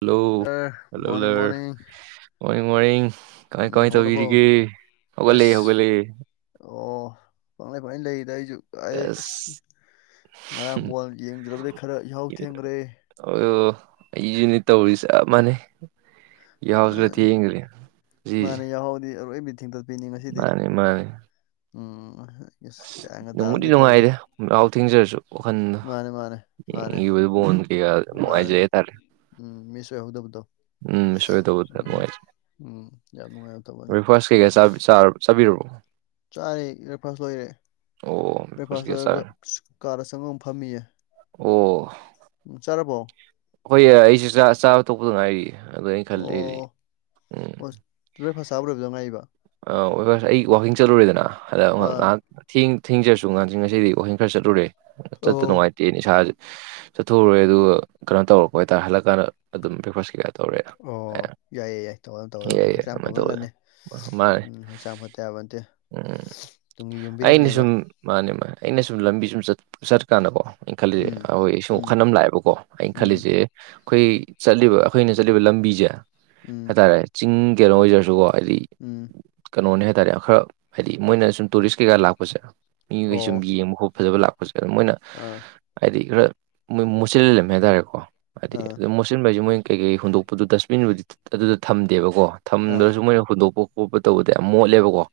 Hello ꯑꯦ morning ꯍꯜꯂꯣꯂꯔ morning morning morning ꯀꯃꯥꯏ ꯎꯝ ꯀꯃꯥꯏ ꯍꯧꯒꯠꯂꯕꯣ ꯇꯧꯕꯤꯔꯤꯒꯦ ꯑꯁ ꯍꯧꯒꯠꯂꯠꯂꯦ ꯍꯧꯒꯠꯂꯠꯂꯦ ꯑꯣ ꯄꯪꯂꯩ ꯄꯪꯂꯩ ꯂꯩꯔꯤꯗ ꯑꯩꯁꯨ ꯑꯩ ꯑꯁ ꯉꯔꯥꯡꯕꯣꯣꯟ ꯌꯦꯡꯗ꯭ꯔꯕꯗꯤ ꯈꯔ ꯌꯥꯍꯥꯎ ꯊꯦꯡꯈ꯭ꯔꯦ ꯑꯣ ꯑꯩꯁꯨꯅꯤ ꯇꯧꯔꯤ ꯆꯞ ꯃꯥꯟꯅꯩ ꯌꯥꯎꯁ ꯔ ꯊ ꯌꯦꯡꯦ ꯖꯤ ꯌꯥꯎꯗꯤ ꯑꯔꯣꯏꯕꯤ ꯊꯤꯡ ꯃꯥꯅꯤ ꯃꯥꯅꯤ ꯎꯝ ꯑꯁ ꯒ꯭ꯌꯥꯟꯒ ꯇꯥꯕ ꯅꯣꯡꯃꯗꯤ ꯅꯠꯇꯦ ꯇꯧꯔꯤꯁꯦ ꯅꯨꯡꯉꯥꯏꯔꯦ ꯂꯩꯥꯎ ꯊꯦꯡꯖꯔꯁꯨ ꯋꯥꯈꯜꯗ ꯃꯥꯅꯦ ꯃꯥꯅꯦ ꯃꯥꯅꯦ ꯏꯕꯗꯤ ꯟꯒ ꯃꯥꯅꯦ ꯃꯖꯥ ꯌꯇꯥꯔꯦ ꯎꯝ ꯃꯤꯁ ꯑꯣꯏ ꯍꯧꯗꯕꯗꯣ ꯎꯝ ꯁꯣꯏꯗꯧꯕꯗ ꯅꯨꯡꯉꯥꯏꯖꯔꯦ ꯎꯝ ꯌꯥꯝ ꯅꯨꯡꯉꯥꯏꯕ ꯇꯧꯕꯅꯦ ꯕ꯭ꯔꯦꯛꯐꯥꯁ ꯀꯩꯀꯥꯥ ꯆꯥꯕꯤꯔꯕꯣ ꯆꯥꯔꯦ ꯕ꯭ꯔꯦꯛꯐꯥꯁ ꯂꯣꯏꯔꯦ ꯑꯣ ꯕ꯭ꯔꯦꯛꯐꯥꯁ ꯀꯩꯀꯥ ꯂꯣꯏꯔꯒ ꯆꯥꯔꯦ ꯀꯥꯗ ꯆꯪꯉ ꯑꯃꯨꯛ ꯐꯝꯃꯤꯌꯦ ꯎꯝ ꯆꯥꯔꯕꯣ ꯍꯣꯌꯏ ꯑꯩꯁꯨ ꯆꯥꯕ ꯇꯣꯛꯄꯗ ꯉꯥꯏꯔꯤ ꯑꯗꯨꯗ ꯑꯩꯅ ꯈꯜꯂꯤꯗꯤ ꯑꯣ ꯑꯣ ꯕ꯭ꯔꯦꯛꯐꯥꯁ ꯆꯥꯕ ꯂꯣꯏꯕꯗ ꯉꯥꯏꯔꯤꯕ ꯑꯩ ꯋꯥꯥꯛꯀꯤꯡ ꯆꯠꯂꯨꯔꯦꯗꯅ ꯑꯗ ꯑꯥ ꯉꯥꯏꯍꯥꯛ ꯊꯦꯡ ꯊꯦꯡꯖꯔꯁꯨ ꯉꯥꯡꯁꯤ ꯉꯁꯤꯗꯤ ꯋꯥꯀꯤꯡ ꯈꯔ ꯆꯠꯂꯨꯔꯦ ꯆꯠꯇ ꯑꯣ ꯅꯨꯡꯉꯥꯏꯇꯦꯅ ꯇꯦ ꯏꯁꯥꯖꯦ ꯆꯠꯊꯣꯛꯎꯔꯦ ꯑꯗꯨꯒ ꯀꯩꯅꯣ ꯇꯧꯔꯛꯄ ꯍꯥꯏꯇꯥꯔꯦ ꯍꯜꯂꯛꯀꯥꯟꯗ ꯑꯗꯨꯝ ꯕ꯭ꯔꯦꯛꯐꯥꯁ ꯀꯩꯀ ꯑꯣ ꯌꯥꯏꯌꯦ ꯌꯥꯏ ꯇꯧꯗ ꯌꯥꯏ ꯇꯧꯒꯗ ꯌꯥꯏ ꯍꯛꯆꯥꯡ ꯑꯗꯨꯃꯥꯏꯅ ꯐꯕꯅ ꯇꯧꯋꯦ ꯂꯟꯅꯤ ꯃꯥ- ꯃꯥꯅꯦ ꯎꯝ ꯍꯛꯆꯥꯡ ꯐꯠꯇ ꯌꯥꯕ ꯅꯠꯇꯦ ꯎꯝ ꯇꯨꯡꯒꯤ ꯑꯩꯅ ꯌꯨꯝꯕꯤꯔꯦꯟꯅꯦꯕ ꯁꯨꯝ ꯃꯥꯅꯦ ꯃꯥꯅꯦ ꯑꯩꯅ ꯁꯨꯝ ꯂꯝꯕꯤ ꯁꯨꯝ ꯆꯠꯄ ꯆꯠꯀꯥꯟꯗꯀꯣ ꯑꯩꯅ ꯈꯜꯂꯤꯁꯦ ꯎꯝ ꯑꯩꯈꯣꯏ ꯁꯨꯝ ꯎꯝ ꯋꯥꯈꯜ ꯑꯃ ꯂꯥꯛꯑꯦꯕꯀꯣ ꯑꯩꯅ ꯎꯝ ꯈꯜꯂꯤꯁꯦ ꯑꯩꯈꯣꯏ ꯆꯠꯂꯤꯕ ꯑꯩꯈꯣꯏꯅ ꯆꯠꯂꯤꯕ ꯂꯝꯕꯤꯁꯦ ꯎꯝ ꯍꯥꯏꯇꯥꯔꯦ ꯆꯤꯡ ꯀꯩꯅꯣ ꯑꯣꯏꯖꯔꯁꯨꯀꯣ ꯍꯥꯏꯗꯤ ꯎꯝ ꯀꯩꯅꯣꯅꯦ ꯍꯥꯏꯇꯥꯔꯦ ꯈꯔ ꯍꯥꯏꯗꯤ ꯃꯣꯏꯅ ꯁꯨꯝ ꯇꯨꯔꯤꯁ ꯀꯩꯀꯥ ꯂꯥꯛꯄꯁꯦ ꯃꯤꯈꯩ ꯁꯨꯝ ꯑꯣ ꯌꯦꯡꯕ ꯈꯣꯠ ꯐꯖꯕ ꯂꯥꯛꯄ ꯍꯧꯖꯤꯛ ꯃꯣꯏꯅ ꯑꯥ ꯍꯥꯏꯗꯤ ꯈꯔꯥ ꯃꯣꯠꯆꯜꯂꯝꯃꯦ ꯍꯥꯏꯇꯥꯔꯦꯀꯣ ꯍꯥꯏꯗꯤ ꯑꯥ ꯑꯗꯨꯝ ꯃꯣꯠꯁꯤꯟꯕ ꯍꯥꯏꯁ ꯃꯣꯏ ꯀꯩꯀꯩ ꯍꯨꯟꯗꯣꯛꯄꯗꯨ ꯗꯁꯕꯤꯟꯕꯨꯗꯤ ꯑꯗꯨꯗ ꯊꯝꯗꯦꯕꯀꯣ ꯑꯥ ꯊꯝꯗ꯭ꯔꯁꯨ ꯃꯣꯏꯅ ꯍꯨꯟꯗꯣꯛꯄ ꯈꯣꯠꯄ ꯇꯧꯕꯗ ꯌꯥꯝ ꯃꯣꯠꯂꯦꯕꯀꯣ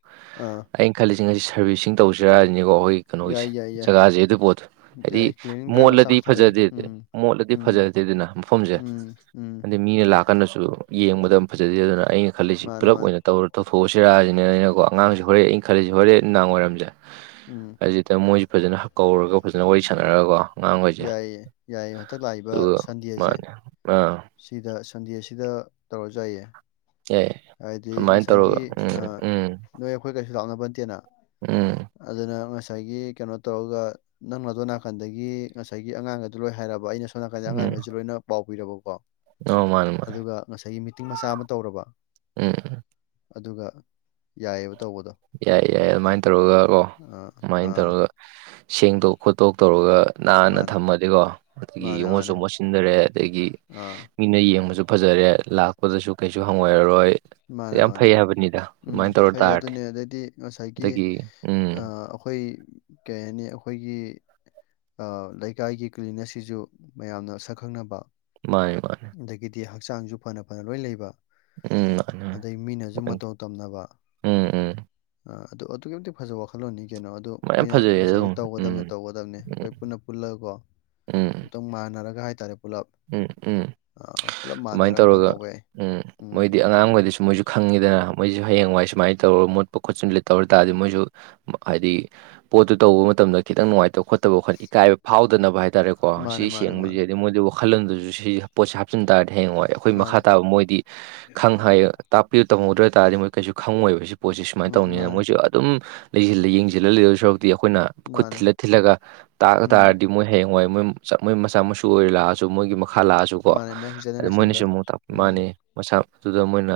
ꯑꯥ ꯑꯩꯅ ꯈꯜꯂꯤꯁꯤ ꯉꯁꯤ ꯁꯥꯔꯕꯤꯁꯤꯡ ꯇꯧꯁꯤꯔꯁꯤꯅꯤꯀꯣ ꯑꯩꯈꯣꯏ ꯀꯩꯅꯣꯒꯤꯁꯦ ꯌꯥꯏ ꯌꯥꯏ ꯌꯥꯏ ꯖꯒꯥꯁꯦ ꯑꯗꯨ ꯄꯣꯠꯇꯣ ꯍꯥꯏꯗꯤ ꯌꯥꯏ ꯀ꯭ꯂꯤꯅꯤꯡ ꯗ꯭ꯔꯥꯏꯕ ꯃꯆꯥ ꯃꯣꯠꯂꯗꯤ ꯑꯃꯁꯨ ꯊꯥꯕ ꯌꯥꯏ ꯐꯖꯗꯦꯗꯤ ꯎꯝ ꯃꯣꯠꯂꯗꯤ ꯎꯝ ꯐꯖꯗꯦꯗꯅ ꯃꯐꯝꯁꯦ ꯎꯝ ꯎꯝ ꯃꯤꯅ ꯂꯥꯛꯀꯥꯟꯗꯁꯨ ꯌꯦꯡꯕꯗ ꯐꯖꯗꯦꯗꯅ ꯑꯩꯅ ꯈꯜꯂꯤꯁꯤ ꯃꯥꯅꯦ ꯄꯨꯂꯞ ꯃꯥꯅꯦ ꯑꯣꯏꯅ ꯇꯧꯔ ꯇꯧꯊꯣꯛꯑꯁꯤꯔꯁꯤꯅꯦ ꯑꯩꯅꯀꯣ ꯑꯉꯥꯡꯁꯤꯡ ꯍꯣꯔꯦꯟ ꯑꯩꯅ ꯈꯜꯂꯤꯁꯤ ꯍꯣꯔꯦꯟ ꯅꯨꯡꯗꯥꯡ ꯋꯥꯏꯔꯝꯁꯦ ꯎꯝ ꯁꯤꯗ ꯃꯣꯏꯁꯤ ꯐꯖꯅ ꯀꯧꯔꯒ ꯐꯖꯅ ꯋꯥꯔꯤ ꯁꯥꯟꯅꯔꯒꯀꯣ ꯑꯉꯥꯡꯈꯩꯁꯦ ꯌꯥꯏꯌꯦ ꯌꯥꯏꯌꯦ ꯍꯟꯗꯛ ꯂꯥꯛꯏꯕ ꯑꯗꯨꯒ ꯁꯟꯗꯦꯁꯦ ꯃꯥꯅꯦ ꯑꯥ ꯁꯤꯗ ꯁꯟꯗꯦꯁꯤꯗ ꯇꯧꯔꯁꯨ ꯌꯥꯏꯌꯦ ꯑꯦ ꯍꯥꯏꯕꯗꯤ ꯑꯗꯨꯃꯥꯏꯅ ꯉꯁꯥꯏꯒꯤ ꯇꯧꯔꯒ ꯎꯝ ꯎꯝ ꯅꯣꯏ ꯑꯩꯈꯣꯏ ꯀꯩꯁꯨ ꯂꯥꯛꯅꯕ ꯅꯇꯦꯅ ꯎꯝ ꯑꯗꯨꯅ ꯉꯁꯥꯏꯒꯤ ꯀꯩꯅꯣ ꯇꯧꯔꯒ ꯅꯪ ꯑꯗꯣ ꯅꯥꯀꯟꯗꯒꯤ ꯉꯁꯥꯏꯒꯤ ꯑꯉꯥꯡꯒꯗꯨ ꯂꯣꯏ ꯍꯥꯏꯔꯕ ꯑꯩꯅ ꯁꯣꯝ ꯅꯥꯀꯟꯗ ꯑꯉꯥꯡꯒꯁ ꯂꯣꯏꯅ ꯄꯥꯎ ꯄꯤꯔꯕꯀꯣ ꯑ ꯃꯥꯥꯟ ꯑꯗꯨꯒ ꯉꯁꯥꯏꯒꯤ ꯃꯤꯇꯤꯡ ꯃꯆꯥ ꯑꯃ ꯇꯧꯔꯕ ꯎꯝ ꯑꯗꯨꯒ ꯌꯥꯏꯑꯕ ꯇꯧꯕꯗꯣ ꯌꯥꯏ ꯌꯥꯏ ꯑꯗꯨꯃꯥꯏꯅ ꯇꯧꯔꯒ ꯀꯣ ꯑꯥ ꯑꯗꯨꯃꯥꯏꯅ ꯑꯥ ꯇꯧꯔꯒ ꯁꯦꯡꯗꯣꯛ ꯈꯣꯠꯇꯣꯛ ꯇꯧꯔꯒ ꯅꯥꯟꯅ ꯃꯥꯅꯦ ꯊꯝꯃꯗꯤꯀꯣ ꯑꯗꯒꯤ ꯃꯥꯅꯦ ꯃꯣꯠꯁꯨ ꯃꯥꯅꯦ ꯃꯣꯠꯁꯤꯟꯗꯔꯦ ꯑꯗꯒꯤ ꯑꯥ ꯃꯤꯅ ꯌꯦꯡꯕꯁꯨ ꯐꯖꯔꯦ ꯂꯥꯛꯄꯗꯁꯨ ꯀꯩꯁꯨ ꯍꯪꯒꯣꯏꯔꯔꯣꯏ ꯃꯥꯅꯦ ꯌꯥꯝ ꯃꯥꯅꯦ ꯐꯩ ꯍꯥꯏꯕꯅꯤꯗ ꯎꯝ ꯑꯗꯨꯃꯥꯏꯅ ꯇꯧꯔ ꯐꯩ ꯇꯥꯔꯗꯤ ꯑꯗꯨꯅꯦ ꯑꯗꯩꯗꯤ ꯉꯁꯥꯏꯒꯤ ꯑꯗꯒꯤ ꯎꯝ ꯑꯩꯈꯣꯏ ꯀꯩ ꯍꯥꯏꯅꯤ ꯑꯩꯈꯣꯏꯒꯤ ꯂꯩꯀꯥꯏꯒꯤ ꯀ꯭ꯂꯤꯅꯦꯁꯁꯤꯁꯨ ꯃꯌꯥꯝꯅ ꯁꯛ ꯈꯪꯅꯕ ꯃꯥꯅꯦ ꯃꯥꯅꯦ ꯑꯗꯒꯤꯗꯤ ꯍꯛꯆꯥꯡꯁꯨ ꯐꯅ ꯐꯅ ꯂꯣꯏ ꯂꯩꯕ ꯎꯝ ꯃꯥꯅꯦ ꯑꯗꯩ ꯃꯤꯅꯁꯨ ꯃꯇꯧ ꯇꯝꯅꯕ ꯎꯝ ꯎꯝ ꯑ ꯑꯗꯨ ꯑꯗꯨꯛꯀꯤꯛ ꯐꯖ ꯋꯥꯈꯜꯂꯣꯟꯅꯤ ꯀꯩꯅꯣ ꯑꯗꯨ ꯃꯌꯥꯝ ꯑꯩꯈꯣꯏꯅ ꯐꯖꯩꯌꯦ ꯉꯁꯥꯏꯒꯤ ꯑꯗꯨꯝ ꯎꯝ ꯇꯧꯒꯗꯕꯅꯤ ꯇꯧꯒꯗꯕꯅꯦ ꯑꯩꯈꯣꯏ ꯄꯨꯟꯅ ꯄꯨꯜꯂꯒꯀꯣ ꯎꯝ ꯎꯝ ꯑꯃꯨꯛꯇꯪ ꯃꯥꯟꯅꯔꯒ ꯍꯥꯏꯇꯥꯔꯦ ꯄꯨꯂꯞ ꯎꯝ ꯎꯝ ꯑꯥ, ꯄꯨꯂꯞ ꯑꯗꯨꯃꯥꯏꯅ ꯃꯥꯟꯅꯔꯒ ꯑꯝꯇꯪ ꯇꯧꯔꯒ ꯇꯧꯕ ꯌꯥꯏ ꯎꯝ ꯃꯣꯏꯗꯤ ꯑꯉꯥꯡꯈꯩꯗꯁꯨ ꯃꯣꯏꯁꯨ ꯈꯪꯉꯤꯗꯅ ꯃꯣꯏꯁꯨ ꯍꯌꯦꯡꯋꯥꯏ ꯁꯨꯃꯥꯏꯅ ꯇꯧꯔ ꯃꯨꯠꯄ ꯈꯣꯠꯆꯤꯟꯂ ꯇꯧꯔ ꯇꯥꯔꯗꯤ ꯃꯣꯏꯁꯨ ꯍꯥꯏꯗꯤ ꯄꯣꯠꯇꯨ ꯇꯧꯕ ꯃꯇꯝꯗ ꯈꯤꯇꯪ ꯅꯨꯡꯉꯥꯏꯇꯕ ꯈꯣꯠꯇꯕ ꯈ ꯏꯀꯥꯏꯕ ꯐꯥꯎꯗꯅꯕ ꯍꯥꯏꯇꯥꯔꯦꯣ ꯀꯣ ꯃꯥꯅꯦ ꯁꯤ ꯃꯥꯅꯦ ꯁꯦꯡꯕꯕꯁꯤ ꯃꯥꯅꯦ ꯍꯥꯏꯗꯤ ꯃꯣꯏꯗ ꯋꯥꯈꯜꯂꯣꯟꯗꯨꯁꯨ ꯁꯤꯦ ꯄꯣꯠꯁꯦ ꯍꯥꯞꯆꯤꯟ ꯇꯥꯔꯗꯤ ꯍꯌꯦꯡꯉꯑꯣꯏꯦꯕ ꯑꯩꯈꯣꯏ ꯃꯥꯅꯦ ꯃꯈꯥ ꯇꯥꯕ ꯃꯣꯏꯗꯤ ꯈꯪ ꯍꯥꯏ ꯇꯥꯛꯄꯤꯌꯨ ꯇꯝꯍꯧꯗ꯭ꯔꯕ ꯇꯥꯔꯗꯤ ꯃꯣꯏ ꯀꯩꯁꯨ ꯈꯪꯉꯣꯏꯕ ꯄꯣꯠꯁꯦ ꯁꯨꯃꯥꯏꯅ ꯃꯥ- ꯇꯧꯅꯤꯅ ꯃꯥꯅꯦ ꯃꯣꯏꯁꯨꯦ ꯑꯗꯨꯝꯜꯂ ꯌꯦꯡꯁꯤꯜꯂ ꯂꯩꯔ ꯁꯔꯛꯇꯤ ꯑꯩꯈꯣꯏꯅ ꯈꯨꯠ ꯃꯥꯅꯦ ꯊꯤꯜꯂ ꯊꯤꯜꯂꯒ ꯇꯥꯛꯑ ꯎꯝ ꯇꯥꯔꯗꯤ ꯃꯣꯏ ꯍꯌꯦꯡꯋꯥꯏ ꯃꯣꯏ ꯃꯣꯏ ꯃꯆꯥ ꯃꯁꯨ ꯑꯣꯏꯔꯦ ꯂꯥꯛꯑ ꯁꯨ ꯃꯣꯏꯒꯤ ꯃꯈꯥ ꯂꯥꯛꯑꯁꯨ ꯀꯣ ꯃꯥꯅꯦ ꯅꯦꯛꯁ ꯑꯗꯨ ꯖꯦꯅꯦꯔꯦꯁꯟꯗ ꯃꯣꯏꯅꯁꯨ ꯑꯃꯨꯛ ꯇꯥꯛꯄꯤ ꯎꯝ ꯃꯥꯅꯤ ꯃꯁꯥ ꯑꯗꯨꯗ ꯃꯣꯏꯅ